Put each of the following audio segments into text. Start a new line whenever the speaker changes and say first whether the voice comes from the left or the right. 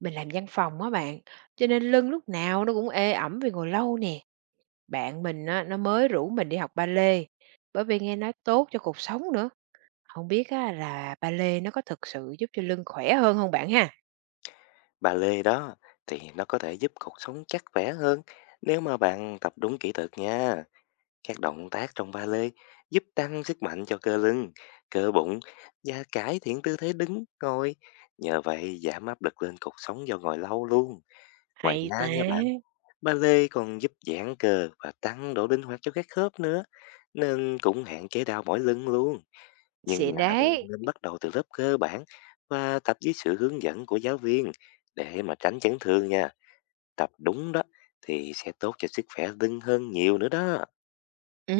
right: Mình làm văn phòng á bạn, cho nên lưng lúc nào nó cũng ê ẩm vì ngồi lâu nè. Bạn mình á, nó mới rủ mình đi học ba lê, bởi vì nghe nói tốt cho cuộc sống nữa. Không biết á, là ba lê nó có thực sự giúp cho lưng khỏe hơn không bạn ha?
left: Bà Lê đó thì nó có thể giúp cuộc sống chắc khỏe hơn nếu mà bạn tập đúng kỹ thuật nha. Các động tác trong ba lê giúp tăng sức mạnh cho cơ lưng, cơ bụng và cải thiện tư thế đứng, ngồi. Nhờ vậy giảm áp lực lên cột sống do ngồi lâu luôn. Ngoài
right: Hay
left: ra
right: ta,
left: nha bạn, ba lê còn giúp giãn cơ và tăng độ linh hoạt cho các khớp nữa, nên cũng hạn chế đau mỏi lưng luôn, nhưng mà
right: xịn
left: là bạn
right: đấy.
left: nên bắt đầu từ lớp cơ bản và tập dưới sự hướng dẫn của giáo viên để mà tránh chấn thương nha. Tập đúng đó thì sẽ tốt cho sức khỏe lưng hơn nhiều nữa đó.
right: Ừ,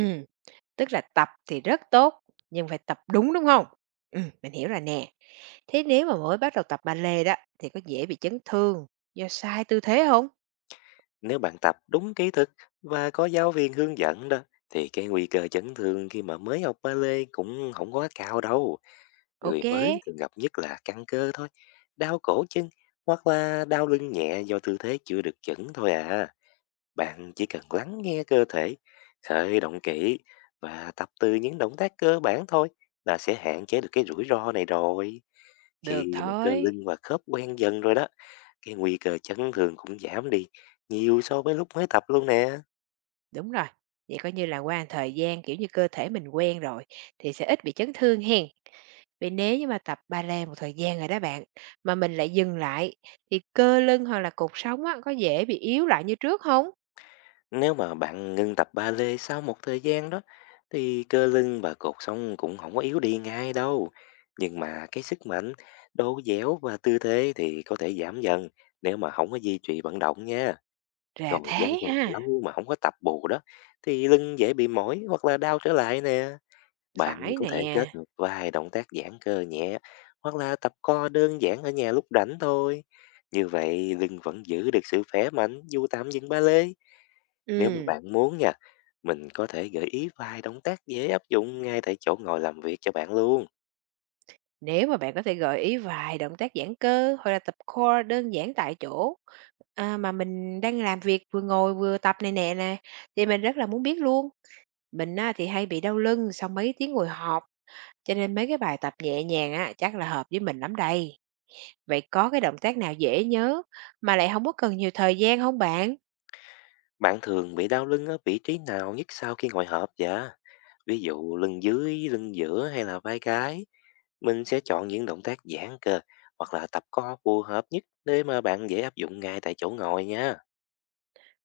right: tức là tập thì rất tốt, nhưng phải tập đúng đúng không? Ừ, mình hiểu rồi nè. Thế nếu mà mới bắt đầu tập ballet đó, thì có dễ bị chấn thương do sai tư thế không?
left: Nếu bạn tập đúng kỹ thuật và có giáo viên hướng dẫn đó thì cái nguy cơ chấn thương khi mà mới học ballet cũng không quá cao đâu. Người
right: Ok,
left: mới thường gặp nhất là căng cơ thôi, đau cổ chân hoặc là đau lưng nhẹ do tư thế chưa được chuẩn thôi à. Bạn chỉ cần lắng nghe cơ thể, khởi động kỹ và tập từ những động tác cơ bản thôi là sẽ hạn chế được cái rủi ro này rồi.
right: được
left: Khi mà cơ
right: thôi.
left: lưng và khớp quen dần rồi đó, cái nguy cơ chấn thương cũng giảm đi nhiều so với lúc mới tập luôn nè.
right: Đúng rồi, vậy coi như là qua một thời gian, kiểu như, cơ thể mình quen rồi thì sẽ ít bị chấn thương hen. Vì nếu như mà tập ballet một thời gian rồi đó bạn, mà mình lại dừng lại thì cơ lưng hoặc là cột sống á, có dễ bị yếu lại như trước không?
left: Nếu mà bạn ngưng tập ba lê sau một thời gian đó, thì cơ lưng và cột sống cũng không có yếu đi ngay đâu. Nhưng mà cái sức mạnh, độ dẻo và tư thế thì có thể giảm dần nếu mà không có duy trì vận động nha.
right: Ra
left: Còn
right: thế
left: văn phòng
right: ha,
left: lâu mà không có tập bù đó, thì lưng dễ bị mỏi hoặc là đau trở lại nè. Bạn
right: phải
left: có thể kết
right: nè.
left: hợp vài động tác giãn cơ nhẹ hoặc là tập co đơn giản ở nhà lúc rảnh thôi. Như vậy lưng vẫn giữ được sự khỏe mạnh dù tạm dừng ba lê. Nếu mà
right: Ừm,
left: bạn muốn nha, mình có thể gợi ý vài động tác dễ áp dụng ngay tại chỗ ngồi làm việc cho bạn luôn.
right: nếu mà bạn có thể gợi ý vài động tác giãn cơ hoặc là tập core đơn giản tại chỗ, à, mà mình đang làm việc vừa ngồi vừa tập này nè nè, thì mình rất là muốn biết luôn. Mình á, thì hay bị đau lưng sau mấy tiếng ngồi họp. Cho nên mấy cái bài tập nhẹ nhàng á, chắc là hợp với mình lắm đây. Vậy có cái động tác nào dễ nhớ mà lại không có cần nhiều thời gian không bạn?
left: Bạn thường bị đau lưng ở vị trí nào nhất sau khi ngồi họp dạ? Ví dụ lưng dưới, lưng giữa hay là vai gáy? Mình sẽ chọn những động tác giãn cơ hoặc là tập co phù hợp nhất để mà bạn dễ áp dụng ngay tại chỗ ngồi nha.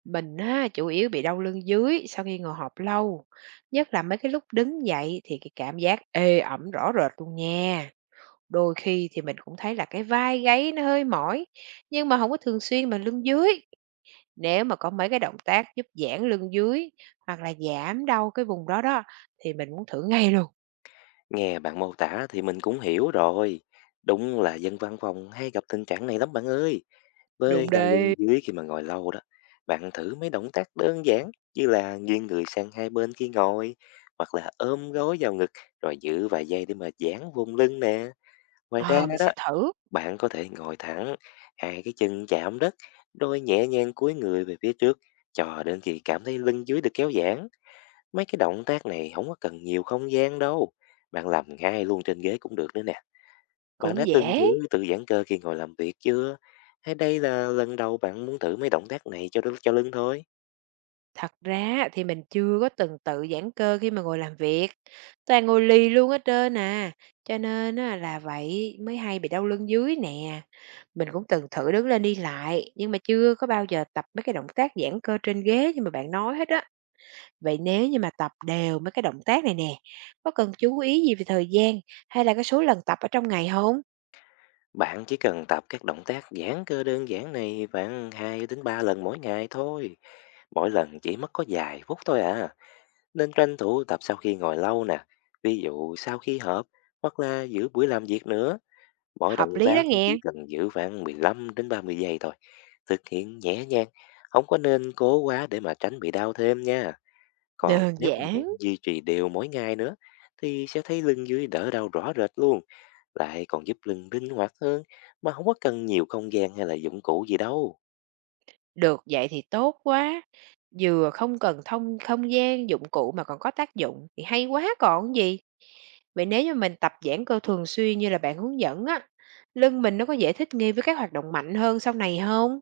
right: Mình á, chủ yếu bị đau lưng dưới sau khi ngồi họp lâu, nhất là mấy cái lúc đứng dậy thì cái cảm giác ê ẩm rõ rệt luôn nha. Đôi khi thì mình cũng thấy là cái vai gáy nó hơi mỏi, nhưng mà không có thường xuyên mà lưng dưới. Nếu mà có mấy cái động tác giúp giãn lưng dưới hoặc là giảm đau cái vùng đó đó, thì mình muốn thử ngay luôn.
left: Nghe bạn mô tả thì mình cũng hiểu rồi. Đúng là dân văn phòng hay gặp tình trạng này lắm bạn ơi. Với
right: Đúng
left: đau lưng
right: đấy.
left: dưới khi mà ngồi lâu đó, bạn thử mấy động tác đơn giản như là nghiêng người sang hai bên khi ngồi, hoặc là ôm gối vào ngực rồi giữ vài giây để mà giãn vùng lưng nè. Ngoài ra
right: Ờ, mình
left: đó,
right: sẽ thử.
left: bạn có thể ngồi thẳng, hai cái chân chạm đất, rồi nhẹ nhàng cúi người về phía trước cho đến khi cảm thấy lưng dưới được kéo giãn. Mấy cái động tác này không có cần nhiều không gian đâu. Bạn làm ngay luôn trên ghế cũng được nữa nè. Bạn đã
right: Cũng
left: từng
right: dễ,
left: thử tự giãn cơ khi ngồi làm việc chưa? Hay đây là lần đầu bạn muốn thử mấy động tác này cho lưng thôi?
right: thật ra thì mình chưa có từng tự giãn cơ khi mà ngồi làm việc, toàn ngồi lì luôn hết trơn à, cho nên á là vậy mới hay bị đau lưng dưới nè. Mình cũng từng thử đứng lên đi lại, nhưng mà chưa có bao giờ tập mấy cái động tác giãn cơ trên ghế như mà bạn nói hết á. Vậy nếu như mà tập đều mấy cái động tác này nè, có cần chú ý gì về thời gian hay là cái số lần tập ở trong ngày không?
left: Bạn chỉ cần tập các động tác giãn cơ đơn giản này khoảng 2 đến 3 lần mỗi ngày thôi. Mỗi lần chỉ mất có vài phút thôi à. Nên tranh thủ tập sau khi ngồi lâu nè. Ví dụ sau khi họp hoặc là giữa buổi làm việc nữa. Mỗi động
right: Hợp lý đó
left: tác nó chỉ
right: nghe,
left: cần giữ khoảng 15 đến 30 giây thôi. Thực hiện nhẹ nhàng, không có nên cố quá để mà tránh bị đau thêm nha. Còn
right: đơn
left: nếu mà bạn
right: giản.
left: duy trì đều mỗi ngày nữa thì sẽ thấy lưng dưới đỡ đau rõ rệt luôn, lại còn giúp lưng linh hoạt hơn mà không có cần nhiều không gian hay là dụng cụ gì đâu.
right: Được, vậy thì tốt quá, vừa không cần thông không gian, dụng cụ mà còn có tác dụng thì hay quá còn gì. Vậy nếu như mình tập giãn cơ thường xuyên như là bạn hướng dẫn á, lưng mình nó có dễ thích nghi với các hoạt động mạnh hơn sau này không?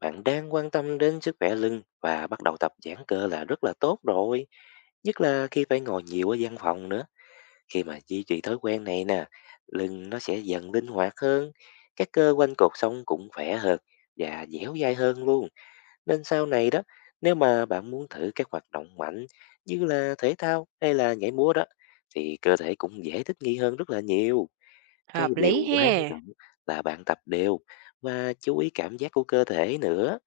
left: Bạn đang quan tâm đến sức khỏe lưng và bắt đầu tập giãn cơ là rất là tốt rồi, nhất là khi phải ngồi nhiều ở văn phòng nữa. Khi mà duy trì thói quen này nè, lưng nó sẽ dần linh hoạt hơn, các cơ quanh cột sống cũng khỏe hơn và dẻo dai hơn luôn. Nên sau này đó, nếu mà bạn muốn thử các hoạt động mạnh như là thể thao hay là nhảy múa đó, thì cơ thể cũng dễ thích nghi hơn rất là nhiều. Cái
right: Hợp
left: điều
right: lý
left: quan
right: ha.
left: trọng là bạn tập đều và chú ý cảm giác của cơ thể nữa.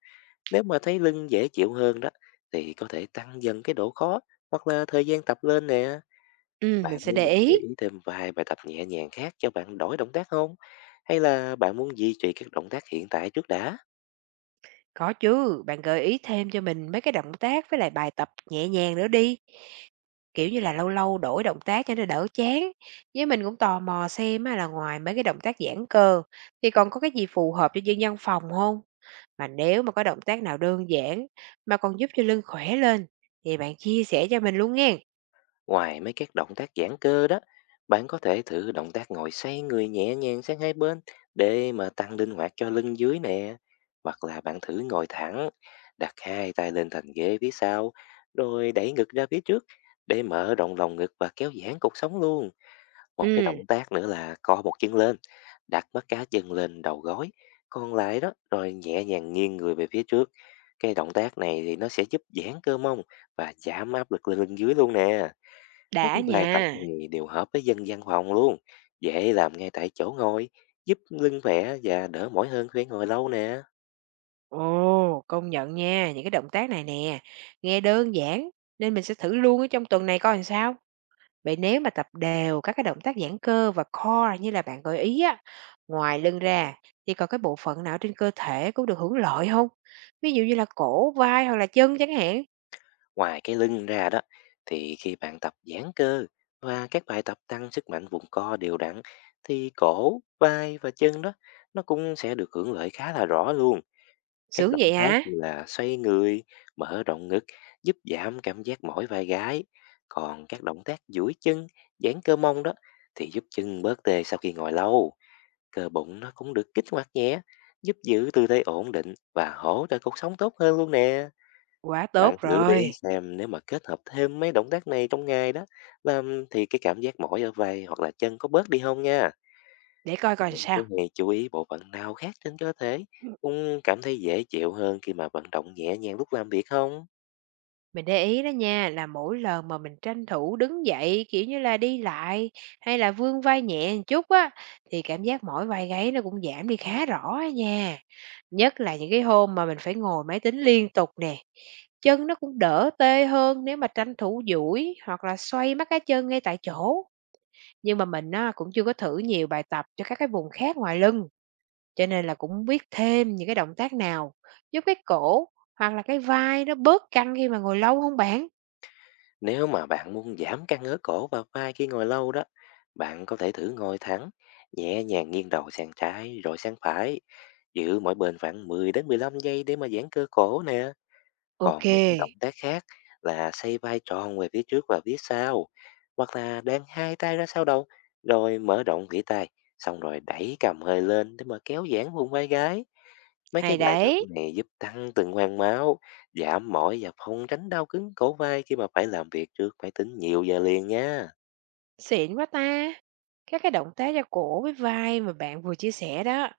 left: Nếu mà thấy lưng dễ chịu hơn đó, thì có thể tăng dần cái độ khó hoặc là thời gian tập lên nè.
right: Mình
left: Bạn
right: sẽ
left: muốn
right: để
left: mình gợi
right: ý.
left: ý thêm vài bài tập nhẹ nhàng khác cho bạn đổi động tác không? Hay là bạn muốn duy trì các động tác hiện tại trước đã?
right: Có chứ, bạn gợi ý thêm cho mình mấy cái động tác với lại bài tập nhẹ nhàng nữa đi, kiểu như là, lâu lâu đổi động tác cho nó đỡ chán. Với mình cũng tò mò xem á là ngoài mấy cái động tác giãn cơ thì còn có cái gì phù hợp cho dân văn phòng không? Mà nếu mà có động tác nào đơn giản mà còn giúp cho lưng khỏe lên thì bạn chia sẻ cho mình luôn nghe.
left: Ngoài mấy các động tác giãn cơ đó, bạn có thể thử động tác ngồi xoay người nhẹ nhàng sang hai bên để mà tăng linh hoạt cho lưng dưới nè. Hoặc là bạn thử ngồi thẳng, đặt hai tay lên thành ghế phía sau, rồi đẩy ngực ra phía trước để mở rộng lồng ngực và kéo giãn cột sống luôn. Một cái
right: Ừ,
left: động tác nữa là co một chân lên, đặt mắt cá chân lên đầu gối. Còn lại đó, rồi nhẹ nhàng nghiêng người về phía trước. Cái động tác này thì nó sẽ giúp giãn cơ mông và giảm áp lực lên lưng dưới luôn nè. Mấy
right: đã
left: cái bài tập
right: nha.
left: này đều hợp với dân văn phòng luôn, dễ làm ngay tại chỗ ngồi, giúp lưng khỏe và đỡ mỏi hơn khi ngồi lâu nè.
right: Ồ, công nhận nha, những cái động tác này nè, nghe đơn giản nên mình sẽ thử luôn ở trong tuần này coi làm sao. Vậy nếu mà tập đều các cái động tác giãn cơ và core như là bạn gợi ý á, ngoài lưng ra thì còn cái bộ phận nào trên cơ thể cũng được hưởng lợi không? Ví dụ như là cổ, vai hoặc là chân chẳng hạn.
left: Ngoài cái lưng ra đó, thì khi bạn tập giãn cơ và các bài tập tăng sức mạnh vùng co đều đặn, thì cổ, vai và chân đó nó cũng sẽ được hưởng lợi khá là rõ luôn. Các
right: Sướng
left: động
right: vậy
left: tác
right: hả?
left: như là xoay người, mở rộng ngực giúp giảm cảm giác mỏi vai gáy. Còn các động tác duỗi chân, giãn cơ mông đó thì giúp chân bớt tê sau khi ngồi lâu. Cơ bụng nó cũng được kích hoạt nhẹ, giúp giữ tư thế ổn định và hỗ trợ cuộc sống tốt hơn luôn nè.
right: Quá
left: Bạn
right: tốt
left: thử để ý
right: rồi.
left: xem nếu mà kết hợp thêm mấy động tác này trong ngày đó, làm thì cái cảm giác mỏi ở vai hoặc là chân có bớt đi không nha.
right: Để coi coi làm
left: Bạn có
right: sao.
left: hề chú ý bộ phận nào khác trên cơ thể cũng cảm thấy dễ chịu hơn khi mà vận động nhẹ nhàng lúc làm việc không?
right: Mình để ý đó nha, là mỗi lần mà mình tranh thủ đứng dậy, kiểu như là, đi lại hay là vươn vai nhẹ một chút á, thì cảm giác mỏi vai gáy nó cũng giảm đi khá rõ á nha. Nhất là những cái hôm mà mình phải ngồi máy tính liên tục nè. Chân nó cũng đỡ tê hơn nếu mà tranh thủ duỗi hoặc là xoay mắt cá chân ngay tại chỗ. Nhưng mà mình á, cũng chưa có thử nhiều bài tập cho các cái vùng khác ngoài lưng, cho nên là cũng không biết thêm những cái động tác nào giúp cái cổ hoặc là cái vai nó bớt căng khi mà ngồi lâu không bạn?
left: Nếu mà bạn muốn giảm căng ngứa cổ và vai khi ngồi lâu đó, bạn có thể thử ngồi thẳng, nhẹ nhàng nghiêng đầu sang trái rồi sang phải, giữ mỗi bên khoảng 10 đến 15 giây để mà giãn cơ cổ nè. Còn một cái động
right: OK,
left: tác khác là xoay vai tròn về phía trước và phía sau, hoặc là đan hai tay ra sau đầu, rồi mở rộng vĩ tay, xong rồi đẩy cầm hơi lên để mà kéo giãn vùng vai gáy. Mấy cái
right: hay
left: bài tập
right: đấy,
left: này giúp tăng tuần hoàn máu, giảm mỏi và phòng tránh đau cứng cổ vai khi mà phải làm việc trước máy tính nhiều giờ liền nha.
right: xịn quá ta. Các cái động tác ra cổ với vai mà bạn vừa chia sẻ đó,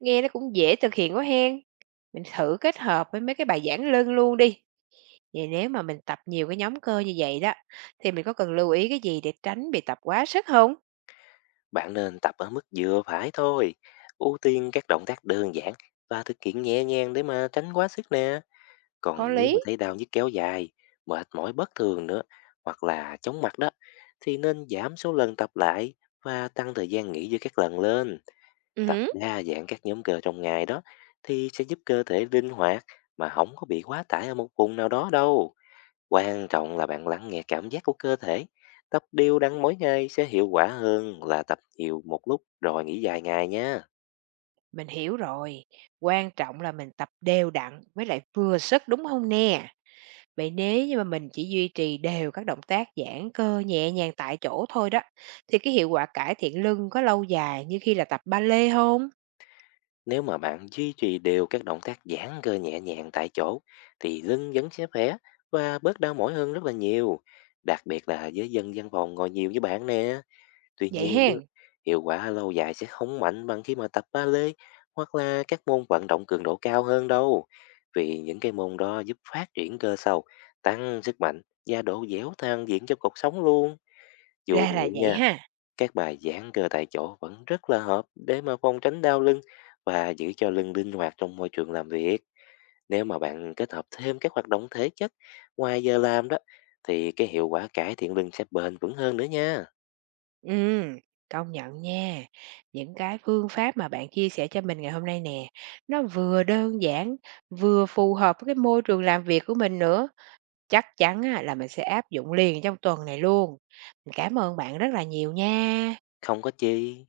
right: nghe nó cũng dễ thực hiện quá hen. Mình thử kết hợp với mấy cái bài giãn lưng luôn đi. Vậy nếu mà mình tập nhiều cái nhóm cơ như vậy đó, thì mình có cần lưu ý cái gì để tránh bị tập quá sức không?
left: Bạn nên tập ở mức vừa phải thôi, ưu tiên các động tác đơn giản và thực hiện nhẹ nhàng để mà tránh quá sức nè.
right: Có
left: Còn nếu
right: lý.
left: mà thấy đau nhức kéo dài, mệt mỏi bất thường nữa hoặc là chóng mặt đó thì nên giảm số lần tập lại và tăng thời gian nghỉ giữa các lần lên. Tập
right: Ừ,
left: đa dạng các nhóm cơ trong ngày đó thì sẽ giúp cơ thể linh hoạt mà không có bị quá tải ở một vùng nào đó đâu. Quan trọng là bạn lắng nghe cảm giác của cơ thể. Tập đều đặn mỗi ngày sẽ hiệu quả hơn là tập nhiều một lúc rồi nghỉ vài ngày nhé.
right: mình hiểu rồi. Quan trọng là mình tập đều đặn với lại vừa sức đúng không nè? Vậy nếu như mà mình chỉ duy trì đều các động tác giãn cơ nhẹ nhàng tại chỗ thôi đó, thì cái hiệu quả cải thiện lưng có lâu dài như khi là tập ba lê hông?
left: Nếu mà bạn duy trì đều các động tác giãn cơ nhẹ nhàng tại chỗ thì lưng vẫn sẽ khỏe và bớt đau mỏi hơn rất là nhiều. Đặc biệt là với dân văn phòng ngồi nhiều như bạn nè. Tuy
right: Vậy
left: nhiên đó,
right: hen,
left: hiệu quả lâu dài sẽ không mạnh bằng khi mà tập ballet hoặc là các môn vận động cường độ cao hơn đâu. Vì những cái môn đó giúp phát triển cơ sâu, tăng sức mạnh và độ dẻo dang diện cho cuộc sống luôn. Dù
right: ra
left: vậy
right: là vậy
left: nha,
right: ha.
left: các bài giãn cơ tại chỗ vẫn rất là hợp để mà phòng tránh đau lưng và giữ cho lưng linh hoạt trong môi trường làm việc. Nếu mà bạn kết hợp thêm các hoạt động thể chất ngoài giờ làm đó thì cái hiệu quả cải thiện lưng sẽ bền vững hơn nữa nha.
right: Ừm, công nhận nha. Những cái phương pháp mà bạn chia sẻ cho mình ngày hôm nay nè, nó vừa đơn giản, vừa phù hợp với cái môi trường làm việc của mình nữa. Chắc chắn á là mình sẽ áp dụng liền trong tuần này luôn. Mình cảm ơn bạn rất là nhiều nha.
left: Không có chi.